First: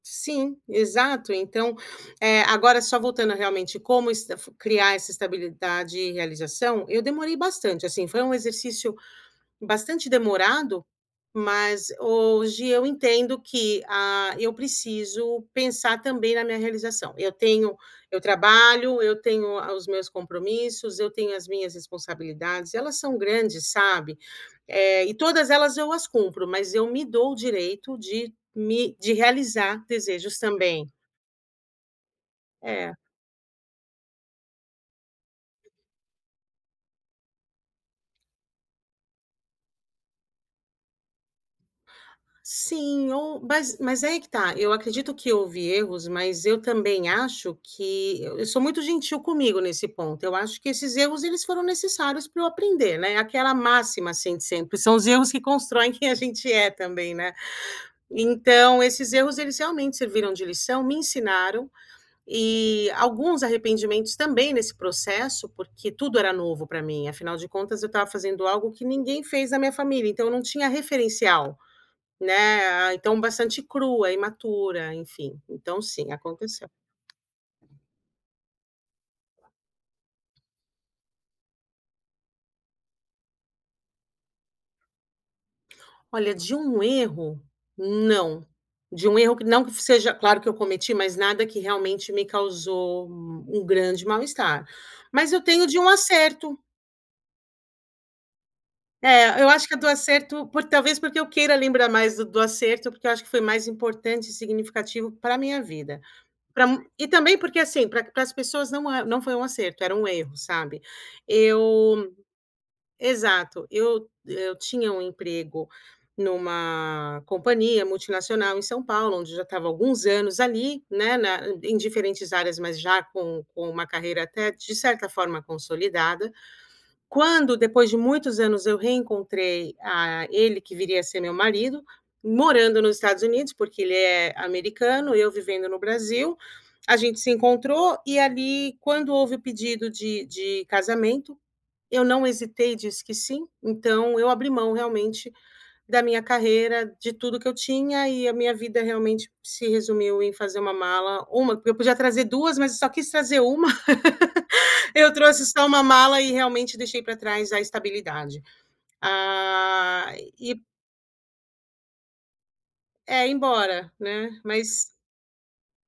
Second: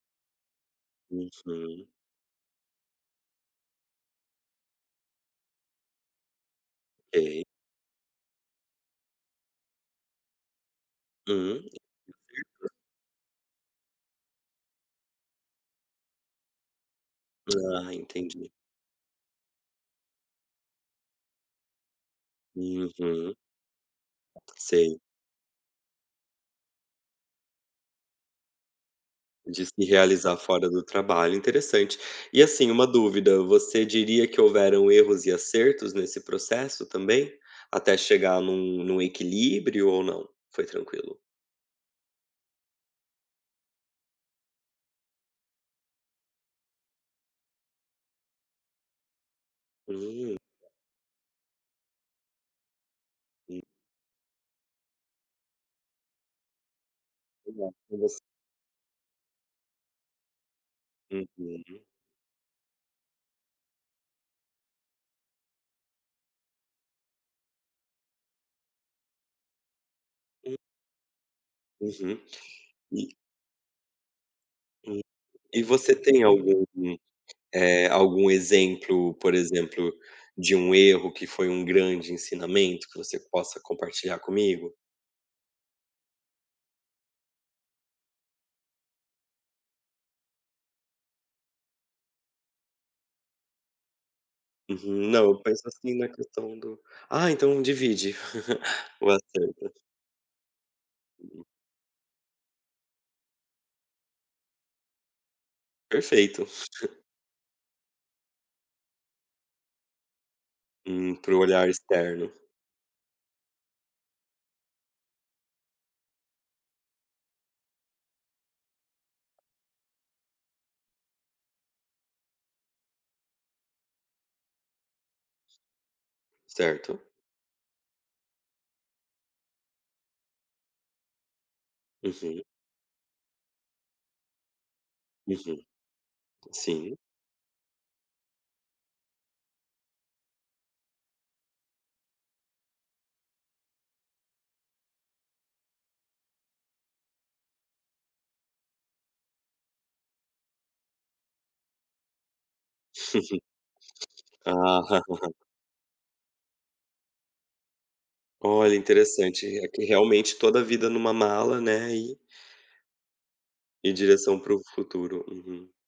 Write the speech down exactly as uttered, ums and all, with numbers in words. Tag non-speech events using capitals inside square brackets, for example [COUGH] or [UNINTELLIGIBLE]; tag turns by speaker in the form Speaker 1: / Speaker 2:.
Speaker 1: Sim, exato, então,
Speaker 2: Uhum.
Speaker 1: eh, agora só voltando realmente como estaf criar essa estabilidade e realização, eu demorei
Speaker 2: Ei.
Speaker 1: bastante assim, foi um exercício bastante demorado,
Speaker 2: Hum
Speaker 1: mas hoje
Speaker 2: [UNINTELLIGIBLE]
Speaker 1: eu entendo que, ah, eu preciso pensar também na minha realização. Eu tenho,
Speaker 2: Ah,
Speaker 1: eu
Speaker 2: entendi.
Speaker 1: trabalho, eu tenho os meus compromissos, eu tenho as minhas responsabilidades, elas são
Speaker 2: Uhum.
Speaker 1: grandes, sabe?
Speaker 2: Sei.
Speaker 1: Eh e todas elas eu as cumpro, mas eu me dou o direito de me de
Speaker 2: De se
Speaker 1: realizar
Speaker 2: realizar
Speaker 1: desejos
Speaker 2: fora do
Speaker 1: também.
Speaker 2: trabalho, interessante. E assim, uma
Speaker 1: É.
Speaker 2: dúvida, você diria que houveram erros e acertos nesse processo também? Até chegar em um em um equilíbrio ou não? Foi tranquilo?
Speaker 1: Sim, ou mas mas aí que tá, eu acredito que houve erros, mas eu também acho que eu sou muito gentil comigo nesse ponto, eu
Speaker 2: Hum.
Speaker 1: acho que esses erros eles foram necessários pra eu aprender, né, aquela
Speaker 2: Hum.
Speaker 1: assim de sempre, são os erros que constroem quem a gente é também não é?
Speaker 2: [UNINTELLIGIBLE]
Speaker 1: Então esses erros eles realmente serviram de lição, me ensinaram,
Speaker 2: Uhum.
Speaker 1: e alguns arrependimentos também nesse processo, porque tudo era novo para mim, afinal de contas eu estava fazendo algo que ninguém fez na minha família, então eu não
Speaker 2: Hum.
Speaker 1: tinha referencial,
Speaker 2: Uhum
Speaker 1: né,
Speaker 2: e
Speaker 1: então bastante crua, imatura, enfim,
Speaker 2: e
Speaker 1: então
Speaker 2: você
Speaker 1: sim,
Speaker 2: tem algum,
Speaker 1: aconteceu.
Speaker 2: algum exemplo, por exemplo, de um erro que foi um grande ensinamento que você possa compartilhar comigo?
Speaker 1: Olha de um erro, não, de um erro que não que seja claro que eu cometi, mas nada que realmente me causou um grande mal-estar,
Speaker 2: Uhum, não,
Speaker 1: mas eu
Speaker 2: eu
Speaker 1: tenho
Speaker 2: penso
Speaker 1: de um
Speaker 2: assim na questão
Speaker 1: acerto.
Speaker 2: do Ah, então divide [LAUGHS] o
Speaker 1: É, eu acho
Speaker 2: acerto.
Speaker 1: que é do acerto por talvez porque eu queira lembrar mais do do acerto, porque eu acho que foi mais importante e significativo para minha vida.
Speaker 2: Perfeito.
Speaker 1: Para
Speaker 2: [CHUCKLES]
Speaker 1: e também, porque assim, pra pra as pessoas não não foi um acerto, era um erro, sabe?
Speaker 2: Hum, para o olhar
Speaker 1: Eu
Speaker 2: externo.
Speaker 1: exato, eu eu tinha um emprego em uma companhia multinacional em São Paulo, onde eu já estava alguns anos ali, né, na em diferentes áreas mas já com com um carreira até de certa forma consolidada,
Speaker 2: Certo.
Speaker 1: quando depois de muitos anos eu reencontrei a ele que viria a ser meu marido,
Speaker 2: Uhum.
Speaker 1: morando no Estados Unidos, porque ele é americano, eu
Speaker 2: Uhum,
Speaker 1: vivendo no Brasil, a
Speaker 2: sim.
Speaker 1: gente se encontrou, e ali quando houve pedido de de casamento, eu não hesitei, disse que sim, então eu abri mão realmente da minha carreira, de tudo que eu tinha e a minha vida realmente se resumiu em fazer uma mala, uma, eu podia trazer duas mas só quis trazer uma,
Speaker 2: Ah.
Speaker 1: [LAUGHS] eu trouxe só uma mala e realmente deixei para trás a estabilidade.
Speaker 2: Olha interessante, é que
Speaker 1: Ah
Speaker 2: realmente toda
Speaker 1: e
Speaker 2: a vida em uma mala, né, e
Speaker 1: é embora,
Speaker 2: em
Speaker 1: né,
Speaker 2: direção para o
Speaker 1: mas
Speaker 2: futuro.